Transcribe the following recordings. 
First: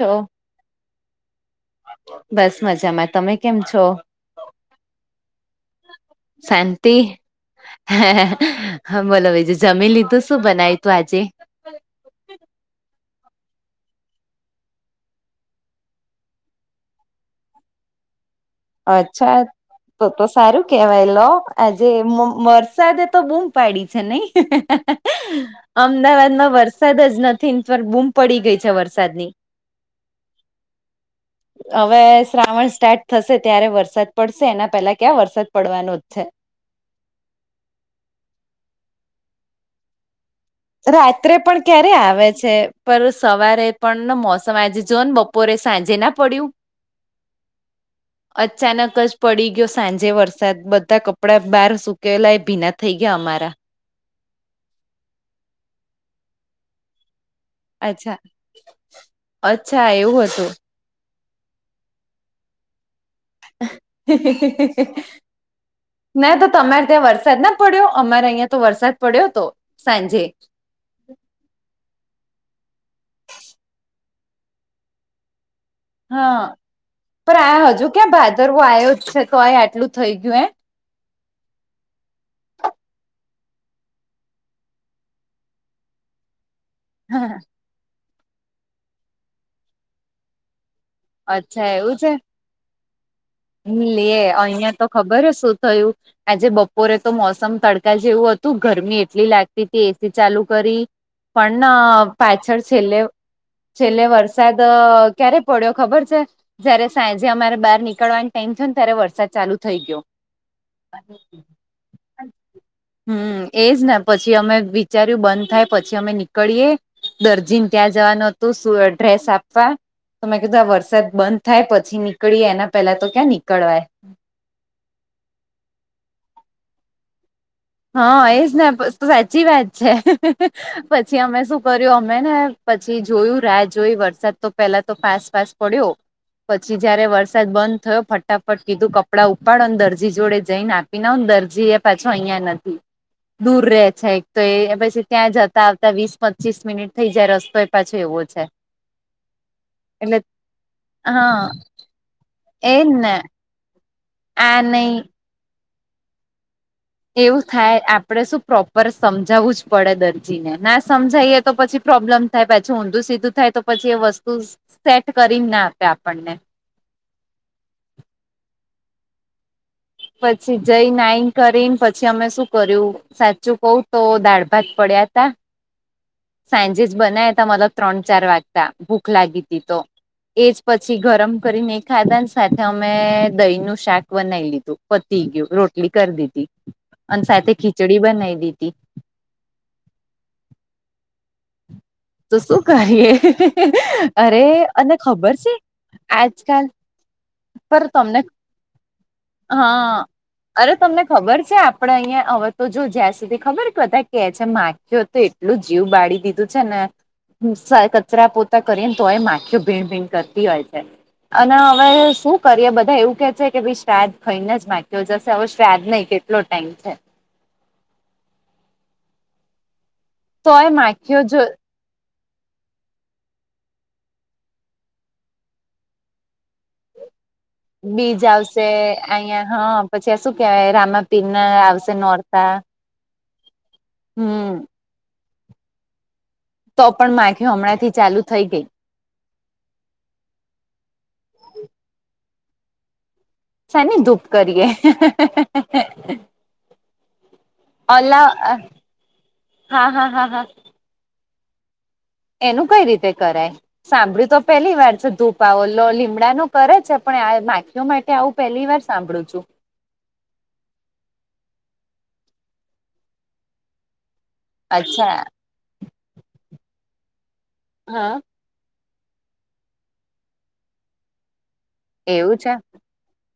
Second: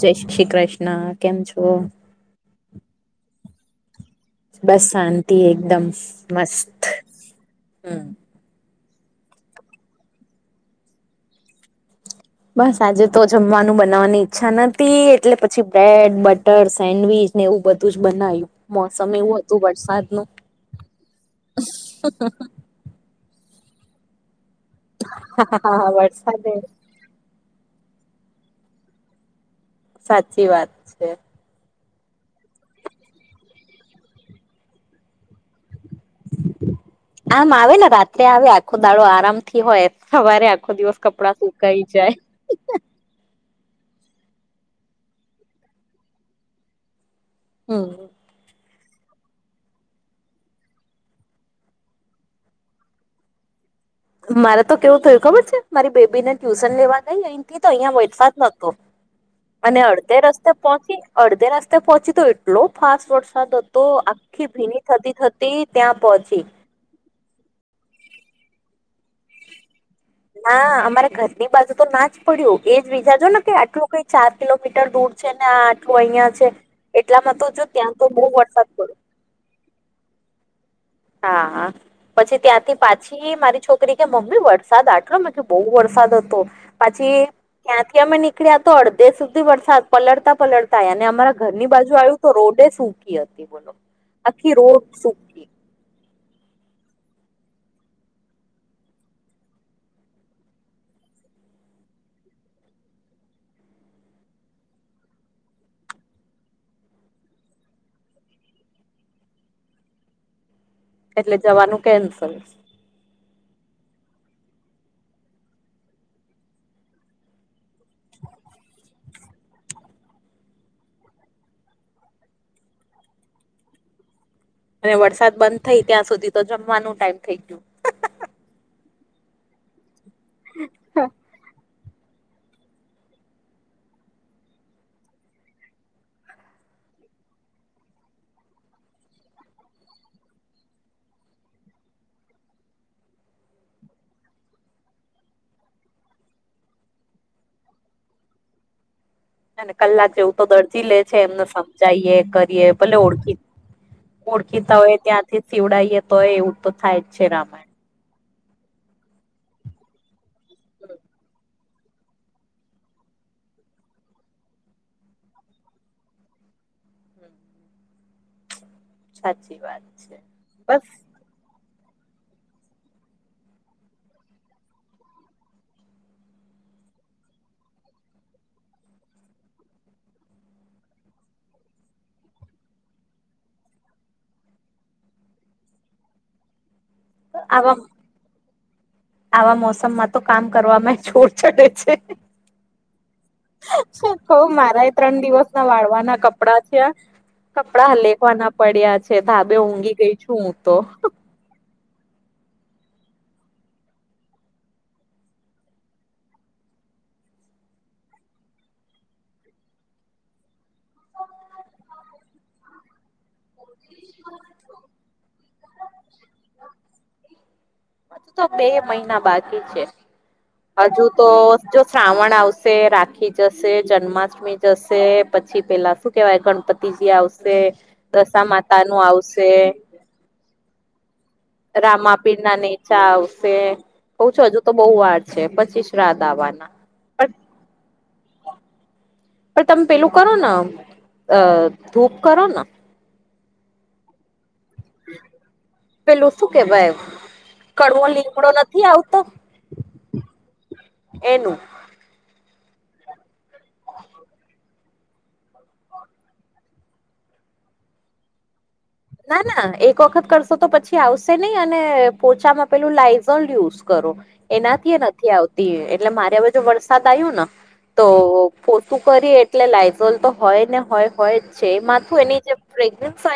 જય શ્રી કૃષ્ણ કેમ છો. બસ મજામાં તમે કેમ છો. બસ શાંતિ એકદમ મસ્ત શાંતિ હમ. હા બોલો બીજું જમી લીધું શું બનાય તું આજે બસ આજે તો જમવાનું બનાવવાની ઈચ્છા ન એટલે પછી બ્રેડ બટર સેન્ડવીચ ને એવું બધું જ બનાવ્યું મોસમ અચ્છા એવું હતું તો વરસાદનું તો સારું કેવાય લો આજે વર્ષ વરસાદે તો બૂઘ પાડી છે નહી હા અમદાવાદમાં વરસાદે વરસાદ વરસાદ જ નથી બૂમ પડી ગઈ છે વરસાદ ની સાચી વાત છે હવે શ્રાવણ સ્ટાર્ટ થશે ત્યારે વરસાદ પડશે એના પહેલા ક્યાં વરસાદ પડવાનો જ છે આમ આવે ને રાત્રે આવે આખો દાડો આરામ થી હોય સવારે આખો દિવસ રાત્રે કપડાં પણ સુકાઈ ક્યારે જાય આવે છે પર સવારે પણ મોસમ આજે જો ને બપોરે સાંજે ના પડ્યું હ અચાનક જ પડી ગયો સાંજે વરસાદ બધા કપડા બહાર સુકેલાય ભીના થઈ ગયા અમારા મારે તો કેવું થયું ખબર છે મારી બેબી ને ટ્યુશન લેવા ગઈ અ તો અહિયાં અચ્છા વરસાદ જ નોતો અને અચ્છા અડધે એવું રસ્તે હતું પહોચી અડધે રાસ્તે પહોંચી તો એટલો ફાસ્ટ રો તો આખી ભીની થતી થતી ત્યાં પહોંચી માર થ વરસાદ પડ્યો અમારે અહિયાં તો વરસાદ પડ્યો હતો સાંજે નાા અમારે ઘરની બાજુ તો ના જ પડ્યું એજ વિીજાજો ને કે આટલું કઈ ચાર કિલોમીટર દૂર છે ને આ આઠું અહિયાં છે હા એટલામાં પણ તો જો આ હજુ ત્યાં તો ક્યાં બહુ ભાદરવો વરસાદ આવ્યો પડ્યો તો એ આટલું થઈ ગું હ હા પછી ત્યાંથી પાછી મારી છોકરી કે મમ્મી વરસાદ આટલો બદો બહુ વરસાદ હતો પછી હા, ક્યાંથી અમે નીકળ્યા તો અડધે સુધી વરસાદ પલળતા પલળતાને તમારા ઘર ની અચ્છા એવું બાજુ છે આવ્યું તો રોડે સ સુકી હતી બોલો લે આખી અહિયાં તો રોડ ખબર હ સૂકી શું થયું આજે બપોરે તો મોસમ તડકા જેવું હતું ગરમી એટલી લાગતી હતી એસી ચાલુ કરી પણ પાછર છેલ્લે છેલ્લે વરસાદ ક્યારે પડ્યો ખબર છે જયારે સાંજે અમારે બહાર નીકળવા ટેન્શન ત્યારે વરસાદ ચાલુ થઈ ગયો એટલે જવાનું કેન્સલ હમ એજ ને પછી અમે વિચાર્યું બંધ થાય પછી અમે નીકળીએે દર્જીન ત્યાં જવાનું હતું શું ડ્રેસ આપવા? તો મેં કીધું આ વરસાદ બંધ થાય પછી નીકળી એના પહેલા તો ક્યાં નીકળવાય. અને વરસાદ બંધ થઇ ત્યાં સુધી તો જમવાનું ટાઈમ થઈ ગયું. હા એજ ને સાચી વાત છે પછી અમે શું કર્યું મેમે ને પછી જોયું રાહ જોઈ વરસાદ તો પેલા તો ફાસ ફાસ પડ્યો. પછી જયારે વરસાદ બંધ થયો ફટાફટ કીધું કપડાં ઉપાડો ને દરજી જોડે જઈ નાખ વિના દરજી એ પાછો અહિયાં નથી દૂર રહે છે એક તો એ પછી ત્યાં જતા આવતા વીસ પચીસ મિનિટ થઈ જાય રસ્તો એ પાછો એવો છે. અને કલાક એટલે જેવું તો દર્જી લે છે એમને હા સમજાઈએ કરીએ એજ ભલે ને ઓળખી આ ઓળખીતા નહી હોય ત્યાંથી સીવડઈએ તો હોય એવું તો થાય જ છે એવું રામાયણ થાય આપ આપણે શું પ્રોપર સમજાવવું જ પડે દર્જીને ના સમજાઈએ તો પછી પ્રોબ્લેમ થાય પછી ઊંધું સીધું થાય તો પછી એ વસ્તુ સેટ કરી ના આપે આપણને. સાચી વાત. છે પછી જય બસ નાઈક. કરીને પછી અમે શું કર્યું સાચું કઉ તો દાળ ભાત પડ્યા તા સાંજેસ બના્યા હતા મ ત્રણ ચાર વાગતા ભૂખ લાગી હતી તો એજ પછી ગરમ કરીને એ ખાધા સાથે અમે દહી નું શાક બનાવી લીધું. પતી ગયું રોટલી કરી દીધી અને સાથે આવા ખીચડી બનાવી દીધી. આવા મોસમમાં તો કામ કરવામાં છોટછટે છે. તો શું કરીએ અરે કહું મારાય અને ત્રણ ખબર દિવસ છે ના વાળવાના કપડા આજકાલ છે. પર કપડા તમને લેખવાના પડ્યા છે ધાબે ઊંઘી હા ગઈ છું હું અરે તો. તમને ખબર છે આપ આપડે અહિયાયા હવે તો જો જ્યાં સુધી ખબર કતા કે છે માખ્યો તો એટલું જીવ બાળી દીધું બધું છે ને કચરા પોતા કરીએ ને તોય માખીઓ ભીણ ભીણ કરતી હોય છે. અને હવે શું કરીએ બધા એવું કે છે કે શ્રાદ્ ખઈને જ માગ્યો જશે હવે શ્રાદ્ધ નહી કેટલો ટાઈમ છે. હજ તો બે મહિના બાકી છે તોય હજુ માખીઓ તો જો શ્રાવણ આવશે રાખી જશે જન્માષ્ટમી જશે પછી પેલા શું કેવાય ગણપતિ [unintelligible] આવશે બીજ રસા આવશે માતા નું અહિયાં આવશે. હા પછી આ શું કેહેવાય રામ. [unintelligible] રામાપીર ના નીચા આવશે કઉ છો હમ હજુ તો બહુ વાર છે પછી શ્રાદ્ધ આવવાના તો પણ માખી હમણાં થી ચાલુ થઈ ગઈ. પણ તમે પેલું કરો ને ધૂપ કરો ને. સાને ધુપ કરીએ. પેલું શું કેવાય કડવો ઓલા લીમડો નથી આવતો? હા હા હા હા એનું. એનું કઈ રીતે કરાય? સાંભળ્યું તો પેલી વાર છે ધૂપ ઓ લો લીમડા ન કરે છે પણ આ માખઓ માટે ત્યાં આવું પહેલી વાર સાંભળું ના છું. ના એક વખત કરશો તો પછી આવશે નહી અને પોચામાં પેલું લાઈઝલ યુઝ કરો. એનાથી એ અચ્છા નથી આવતી એટલે મારે હવે જો વરસાદ આવ્યો ને તો હા પોતું કરી એટલે લાયઝોલ તો હોય ને હોય હોય જ છે એ માથું એવું એની છે જે પ્રેગ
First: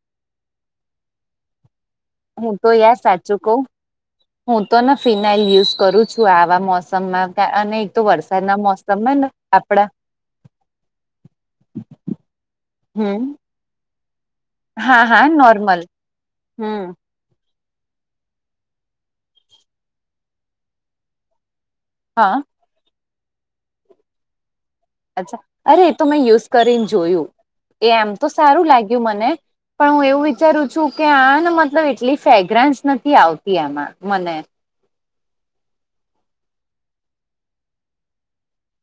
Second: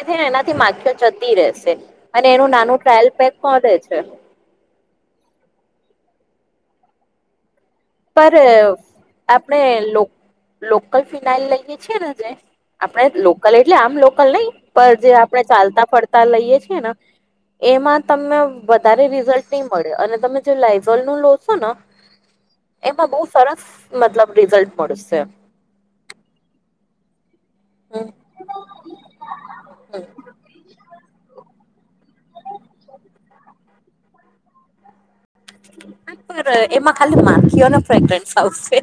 હોય ને એનાથી માખઓ જતી રહેશે અને એનું હું તો નાનું યાર ટ્રાયલ પેક સાચું કઉ પણે છે. હું તો ને ફિનાઇલ યુઝ કરું છું આવા મોસમમાં અને તો પર વરસાદના મોસમમાં ને આપણે આપડા લોક લોકલ ફિનાઈલ લઈને છે ર જે આપડ હમ લોકલ એટલે આમ લોકલ નહી. પર હા જે હા આપણે નોર્મલ ચાલતા ફરતા લઈએ છીએ હમ ને. એમાં તમને વધારે રિઝલ્ટ નહી મળે, અને તમે જે લાયઝોલ નું લો છો ન હા એમાં બહુ સરસ, મતલબ રિઝલ્ટ મળશે અચ્છા, અરે! એ તો મેં યુઝ કરીને જોયું, એ એમ તો સારું લાગ્યું મને. પણ હું એવું વિચારું છું કે, આને મતલબ એટલી ફેગ્રન્સ નથી આવતી આમાં મને. [unintelligible] એમાં ખાલી માખીઓને ફ્રેગ્રન્સ આવશે,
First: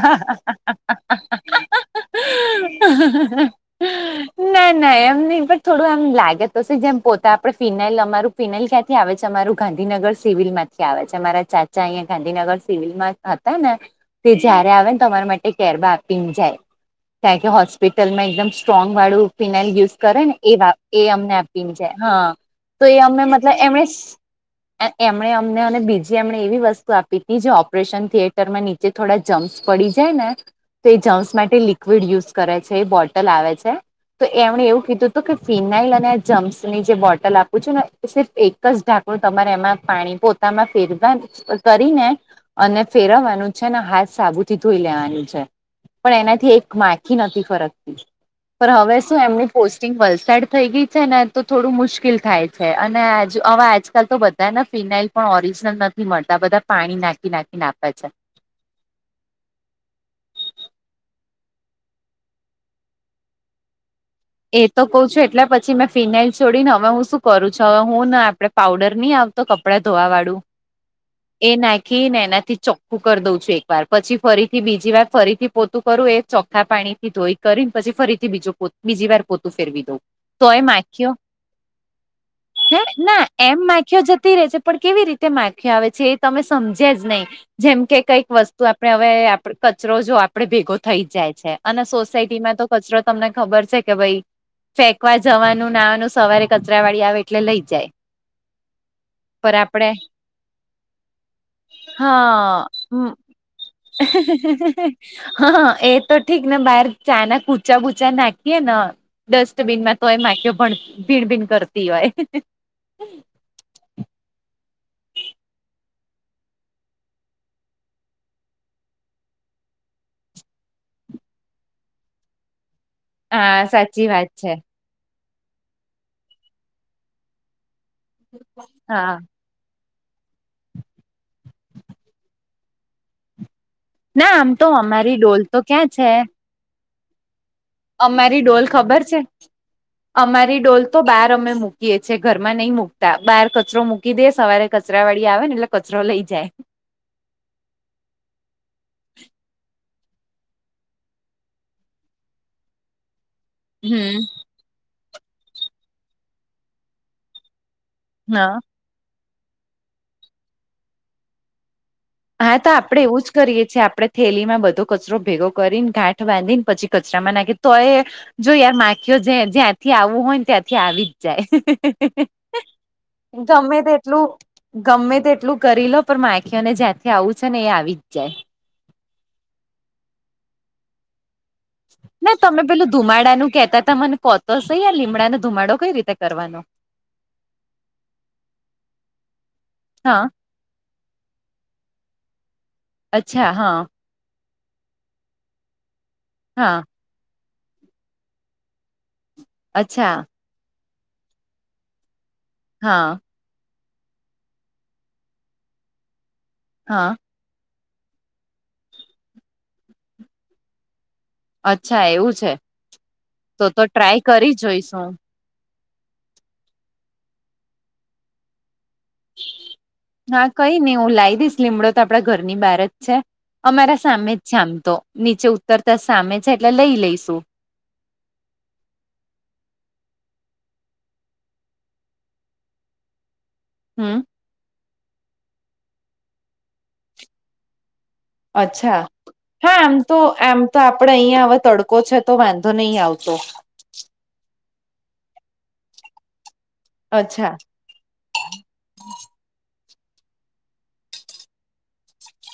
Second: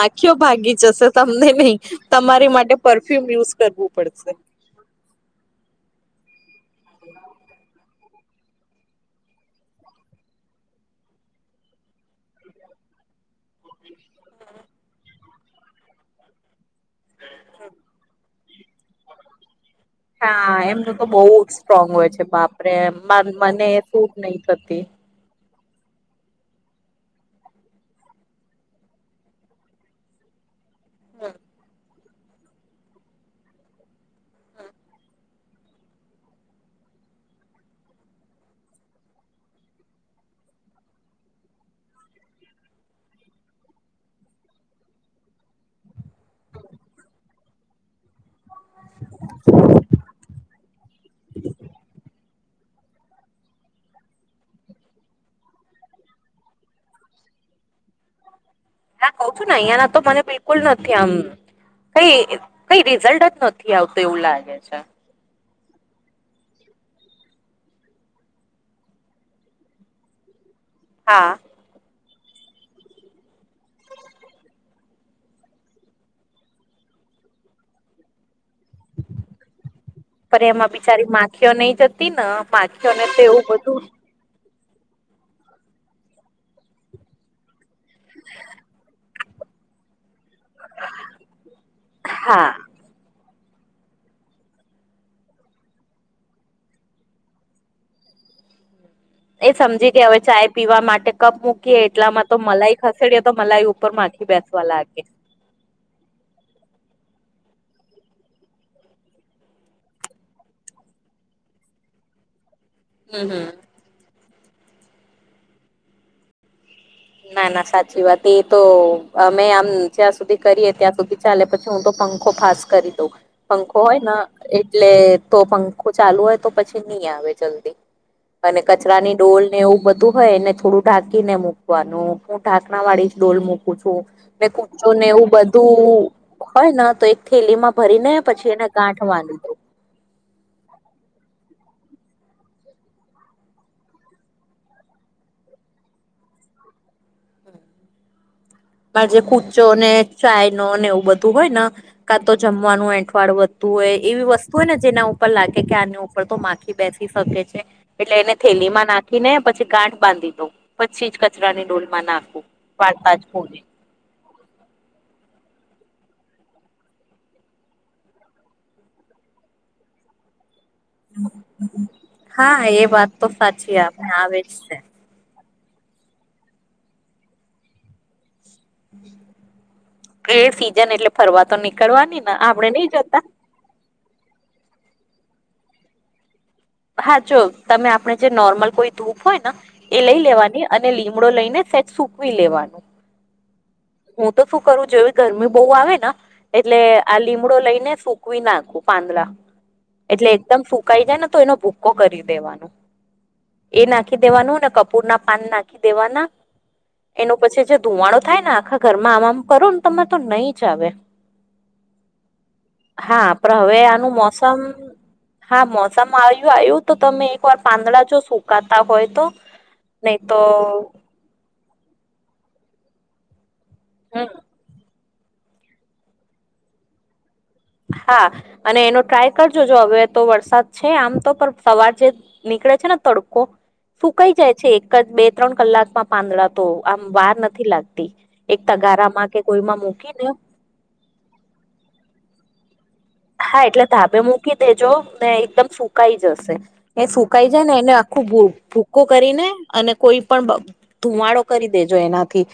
માખીઓ ભાગી જશે. તમને નહી, તમારી માટે પરફ્યુમ યુઝ કરવું પડશે. નાઈ નાઈ એમ નહિ હોય. થોડું એમ લાગે તો શે, જેમ પોતા આપડે ફિનાલ અમારું ફિનાઇલ ક્યાંથી આવે છે, અમારુ ગાંધીનગર સિવિલમાં આવે છે, મારા ચાચા અહિયાં ગાંધીનગર સિવિલમાં હતા ને. તે જયારે આવે ને, તો અમારા માટે કેરબા આપીને જાય. કારણ કે હોસ્પિટલમાં એકદમ સ્ટ્રોંગ વાળું ફિનાઇલ યુઝ કરે ને હા એવા, એમનું એ તો બહુ અમને જ આપીને સ્ટ્રોંગ જાય, હોય છે હા બાપરે તો એ અમને મતલબ મને એમણે સૂટ નહી થતી. એમણે અમને અને બીજી એમણે એવી વસ્તુ આપી હતી, જે ઓપરેશન થિયેટરમાં નીચે થોડા જમ્સ પડી જાય ને, તો એ જમ્સ માટે લિક્વિડ યુઝ કરે છે, એવી બોટલ આવે છે. તો એમણે એવું કીધું તું, કે ફિનાઇલ અને જમ્સ ની જે બોટલ આપું છેું ને. સિફ એકજ ઢાંકણું તમારે એમાં પાણી પોતામાં ફેરવા કરીને અને ફેરવવાનું છે, ને હાથ સાબુથી ધોઈ લેવાનું છે, પણ એનાથી એક માખી નથી ફરકતી. પણ હવે શું એમની પોસ્ટિંગ વલસાડ થઈ ગઈ છે ને, તો થોડું મુશ્કેલ થાય છે, અને આજ હવે આજકાલ તો બધા ને ફિનાઇલ પણ ઓરિજનલ નથી મળતા, બધા પાણી નાખી નાખી ને આપે છે. ના કઉ છું ને, અહિયાં ના તો મને બિલકુલ નથી આમ કઈ, કઈ રિઝલ્ટ જ નથી આવતુ એવું લાગ એ તો કઉ છું, એટલે પછી મેં ફિનાઇલ છોડીને, હવે હું શું કરું છું, હવે હું ને આપડે પાવડર નહી આવતો કપડાં ધોવા વાળું. હા. એ નાખી ને એનાથી ચોખ્ખું કરી દઉં છું એક વાર, પછી ફરીથી બીજી વાર ફરીથી પોતું કરું, એ ચોખ્ખા પાણી થી ધોઈ કરીને પછી ફરીથી બીજો પોત, બીજી વાર પોતું ફેરવી દઉ. પણ તોય એમાં માખીઓ, બિચારી નહી જતી ને હે, માખીઓને તો ના એવું એમ બધું માખીઓ જતી રે છે. પર કેવી રીતે માખીયો આવે છે? એ તમે સમજ્યા જ નહીં, જેમ કે કંઈક વસ્તુ આપણે હવે આપ પર કચરો જો આપણે ભેગો થઈ જ જાય છે, અને હા. સોસાયટીમાં તો કચરો તમને ખબર છે કે ભાઈ ફેંકવા જવાનું નાનું સવારે કચરા વાળી આવે એટલે લઇ જાય. એ પર આપડે સમજી ગયા હવે ચાય પીવા માટે કપ મૂકીએ એટલામાં તો હા મલાઈ હમ ખસેડીએ તો મલાઈ ઉપર માખી બેસે હા એ તો ઠીક ને બહાર ચાના કુચા બુચા નાખ કે ના ડસ્ટબીનમાં તો એ માખીઓ પણ ભીન ભીન કરતી હોય. હમ હમ. ના ના સાચી વાત એ તો અમે આમ જ્યાં સુધી કરીએ ત્યાં સુધી ચાલે પછી હું તો પંખો ફાસ કરી દઉં હા પંખો સાચી હોયન વાત છે એટલે તો પંખો ચાલુ હોય તો પછી નહી આવે જલ્દી અને હા કચરાની ડોલ ને એવું બધું હોય એને થોડું ઢાંકીને મૂકવાનું હું ઢાંકણા વાળી ડોલ મૂક મુકૂ છું ના ને આમ તો કુરચો ને અમારી એવું ડોલ તો ક્યાં બધું છે હોય તો ન એક થેલીમાં ભરીને અમારી પછી ડોલ એને ખબર ગાંઠ છે બાંધી દઉ. અમારી ડોલ તો બહાર અમે મૂકીએ છીએ ઘરમાં નહી મુકતા બહાર કચરો મુ મૂકી દે સવારે કચરા વાળી આવે ને એટલે કચરો લઇ જાય. મારે જે કુચો ને ચાય નો ને એવું બધું હોય ને કા તો જમવાનું એંઠવાળું તુહે હમ એવી વસ્તુ હોય ને જેના ઉપર લાગે કે આની ઉપર તો માખી બેસી શકે છે. એટલે એને હા થેલી માં નાખીને પછી ગાઠ બાંધી દઉ પછી જ કચરાની ડોલ માં નાખ હા તો આપડે એવું જ કરીએ છીએ. પછી આપણે થેલીમાં બધો કચરો ભેગો કરીને ગાંઠ બાંધીને પછી કચરામાં નાખીએ તોય જો યાર માખીઓ જે જ્યાંથી આવું હોય ને ત્યાં થી આવી જ જાય. હા એ વાત તો સાચી ગમે આપને તેટલું આવે જ ગમે તેટલૂ કરી લો પણ માખીઓને જ્યાંથી આવું છે ને એ આવી જ જાય. એ સીઝન એટલે ફરવા તો નીક ના તમે પેલું ધુમાડા નું કેહતા તા મને કોતો સહિ આ લીમડાનો ધુમાડો કઈ રીતે કરવાનો? હા જો તમે આપણે જે નોર્મલ કોઈ ધૂપ હોય ને એ લઈ હા લેવાની. અને લીમડો લઈને સેજ સુકવી લેવાનું. અચ્છા હા. હું તો શું કરું જેવી ગરમી બહુ આવે ને હા એટલે આ લીમડો લઈને સુકવી નાખું પાંદડા અચ્છા એટલે એકદમ સુકાઈ જાય ને તો એનો ભૂકો કરી દેવાનો. હા એ નાખી દેવાનું ને કપૂરના પાન નાખી દેવાના. હા એનો પછી જે ધુવાડો થાય ને આખા ઘરમાં આમ આમ કરો ને તમે તો નહી જ આવે. અચ્છા એવું છે હા પણ તો હવે તો આનું ટ્રાય કરી મોસમ જોઈશું હા મોસમ આયું આયું તો તમે એક વાર પાંદડા જો સુકાતા હોય તો નહી તો હા કઈ ની હું લાઈ દઈશ. લીમડો તો આપડા ઘરની બહાર જ છે. અમારા હમ સામે જ છે આમ તો. નીચે ઉત્તરતા સામે છે એટલે લઈ લઈશું. હા અને એનો ટ્રાય કરજો જો હવે તો વરસાદ છે. આમ તો પણ સવાર જે નીકળે છે ને તડકો હમ. સુકાઈ જાય છે એક જ બે ત્રણ કલાકમાં પાંદડા તો આમ વાર નથી લાગતી. એક અચ્છા તગારામાં કે હા કોઈમાં આમ મૂકી તો દયો. આમ તો આપડે અહીંયા હવે તડકો છે તો વાંધો નહી આવતો. હા એટલે ધાબે મૂકી દેજો ને એકદમ સુકાઈ જશે. એ સુકાઈ અચ્છા જાય ને એને આ ખો ભૂ ભૂકો કરીને અને કોઈ પણ ધુવાડો કરી દેજો એનાથી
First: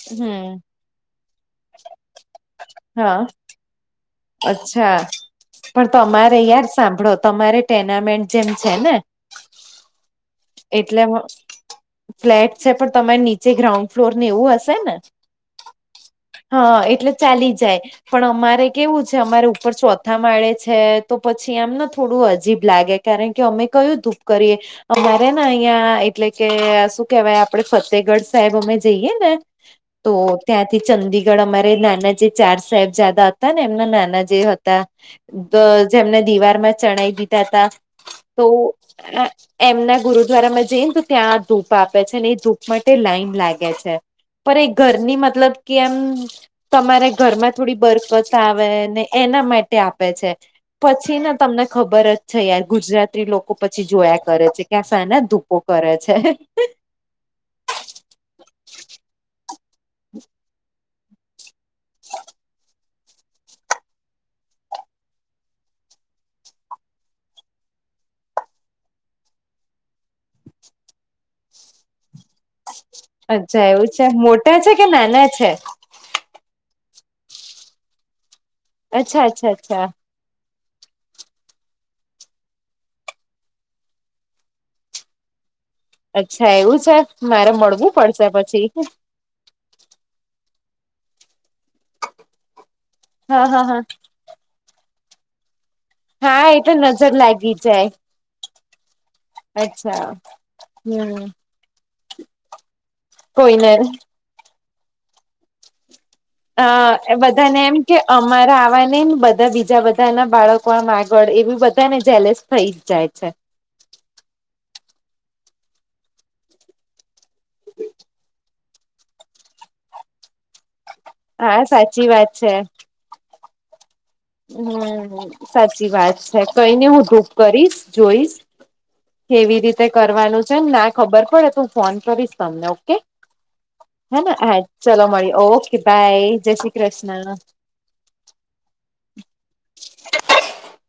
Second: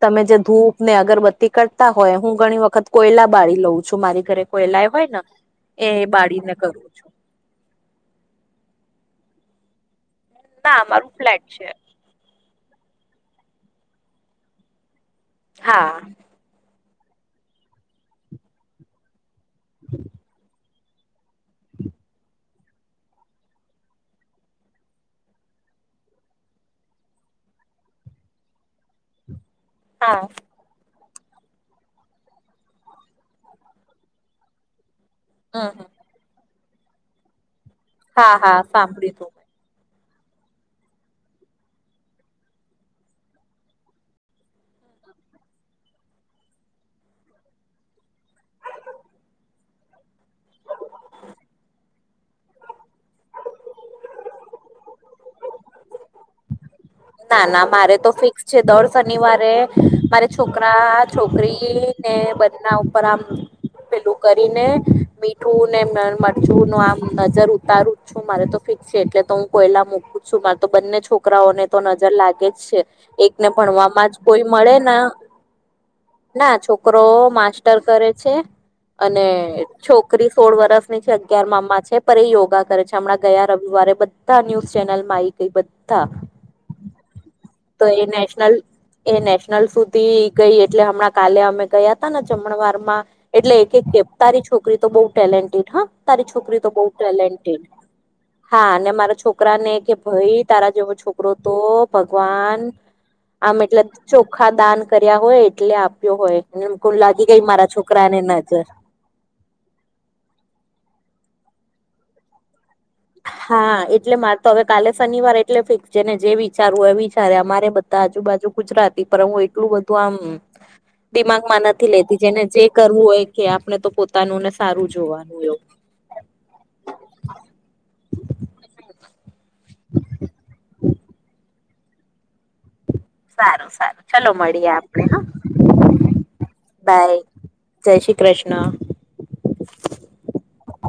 તમે જે હમ ધૂપ ને અગર બત્તી કરતા હોય હું ઘણી વખત હા કોયલા બાળી લઉં છું મારી ઘરે. કોયલા અચ્છા હોય ને પણ એ તમારે બાળીને યાર કરું છું સાંભળો તમારે ટેર્નામેન્ટ જેમ છે ને? ના એટલે મારું ફ્લેટ છે. ફ્લેટ છે પણ તમારે નીચે ગ્રાઉન્ડ ફ્લોર ને એવું હશે ને? હા હા એટલે ચાલી જાય. પણ અમારે કેવું છે અમારે ઉપર ચોથા માળે છે તો પછી આમને થોડું અજીબ લાગે. કારણ કે અમે કયું ધૂપ કરીએ અમે ને અહિયાં એટલે કે શું કેવાય આપડે ફતેગઢ સાહેબ અમે જઈએ ને તો હા ત્યાંથી ચંદીગઢ અમારે નાના જે ચાર સાહેબ જાદા હતા ને એમના નાના જે હતા. હમ હમ. જેમને દિવારમાં ચણાઈ દીધા તા હા તો હા સાંભળી તું એમના ગુરુદ્વારામાં જઈ ને તો ત્યાં ધૂપ આપે છે ને એ ધૂપ માટે લાઈન લાગે છે. પર એ ઘરની મતલબ કે આમ તમારે ઘરમાં થોડી બરકત આવે ને એના માટે આપે છે. પછી ન તમને ખબર જ છે યાર ગુજરાતી લોકો પછી જોયા કરે છે. કે આ શાના ધુપો કરે છે. ના ના મારે તો ફિક્સ છે. દર શનિવારે મારે છોકરા છોકરી ને બના ઉપર આમ પેલું કરીને મીઠું ને મરચું નું આમ નજર ઉતારું. છું. મારે તો ફિક્સ છે એટલે તો હું કોયલા મૂકું છું. મારે તો બંને છોકરાઓને તો નજર લાગે જ. છે. એકને અચ્છા એવું છે ભણવામાં જ કોઈ મોટા છે મળે કે ના નાના છે ના છોકરો માસ્ટર કરે છે અચ્છા અને અચ્છા અચ્છા છોક કરી સોળ વર્ષની છે અગિયાર મામા છે પર એ યોગા કરે છે હમણાં ગયા રવિવારે બધા ન્યૂઝ ચેનલમાં એક કઈ બધા થાય એવું છે મારા તો એ નેશનલ એ નેશનલ સુધી ગઈ એટલે હમણાં કાલે અમે ગયા તા ને જમણવારમાં હા એટલે હા એક હા એક કે તારી છોકરી તો બહું ટેલેન્ટેડ હા તારી હા છોકરી તો એટલે બહું નજર લાગી ટેલેન્ટેડ જાય હા અને મારા છોકરી છોકરાને કે અચ્છા ભાઈ તારા જેવો હમ છોકરો તો ભગવાન કોઈ આમ નઈ એટલે ચોખા દાન કર્યા હોય એટલે આપ્યો હોય એમ અ લાગી ગઈ બધાને મારા એમ કે છોકરાને નજર અમારા આવાને બધા બીજા બધા નાના બાળકો આગળ એવું બધા ને ઝલેસ થઈ જ જાય છે હા એટલે મારે તો હવે કાલે શનિવાર એટલે ફિક્સ જેને જે વિચારવું એ વી અમારે બધા આજુબાજુ ગુજરાતી પર હું એટલું બધું આમ હા દિમાગમાં નથી સાચી લેતી વાત જેને છે જે કરવું હોય કે આપણે તો પોતાનુંને સારું જોવાનું એ જી વાત છે કઈને હું ધુપ કરીશ જોઈશ કેવી રીતે કરવાનું છે ને ના ખબર પડે તો હું ફોન કરીશ તમને ઓકે સારું સારું ચલો હેના હા મળીએ ચલો આપણે હા મળી ઓકે બાય જય શ્રી બાય કૃષ્ણ જય શ્રી કૃષ્ણ [inaudible]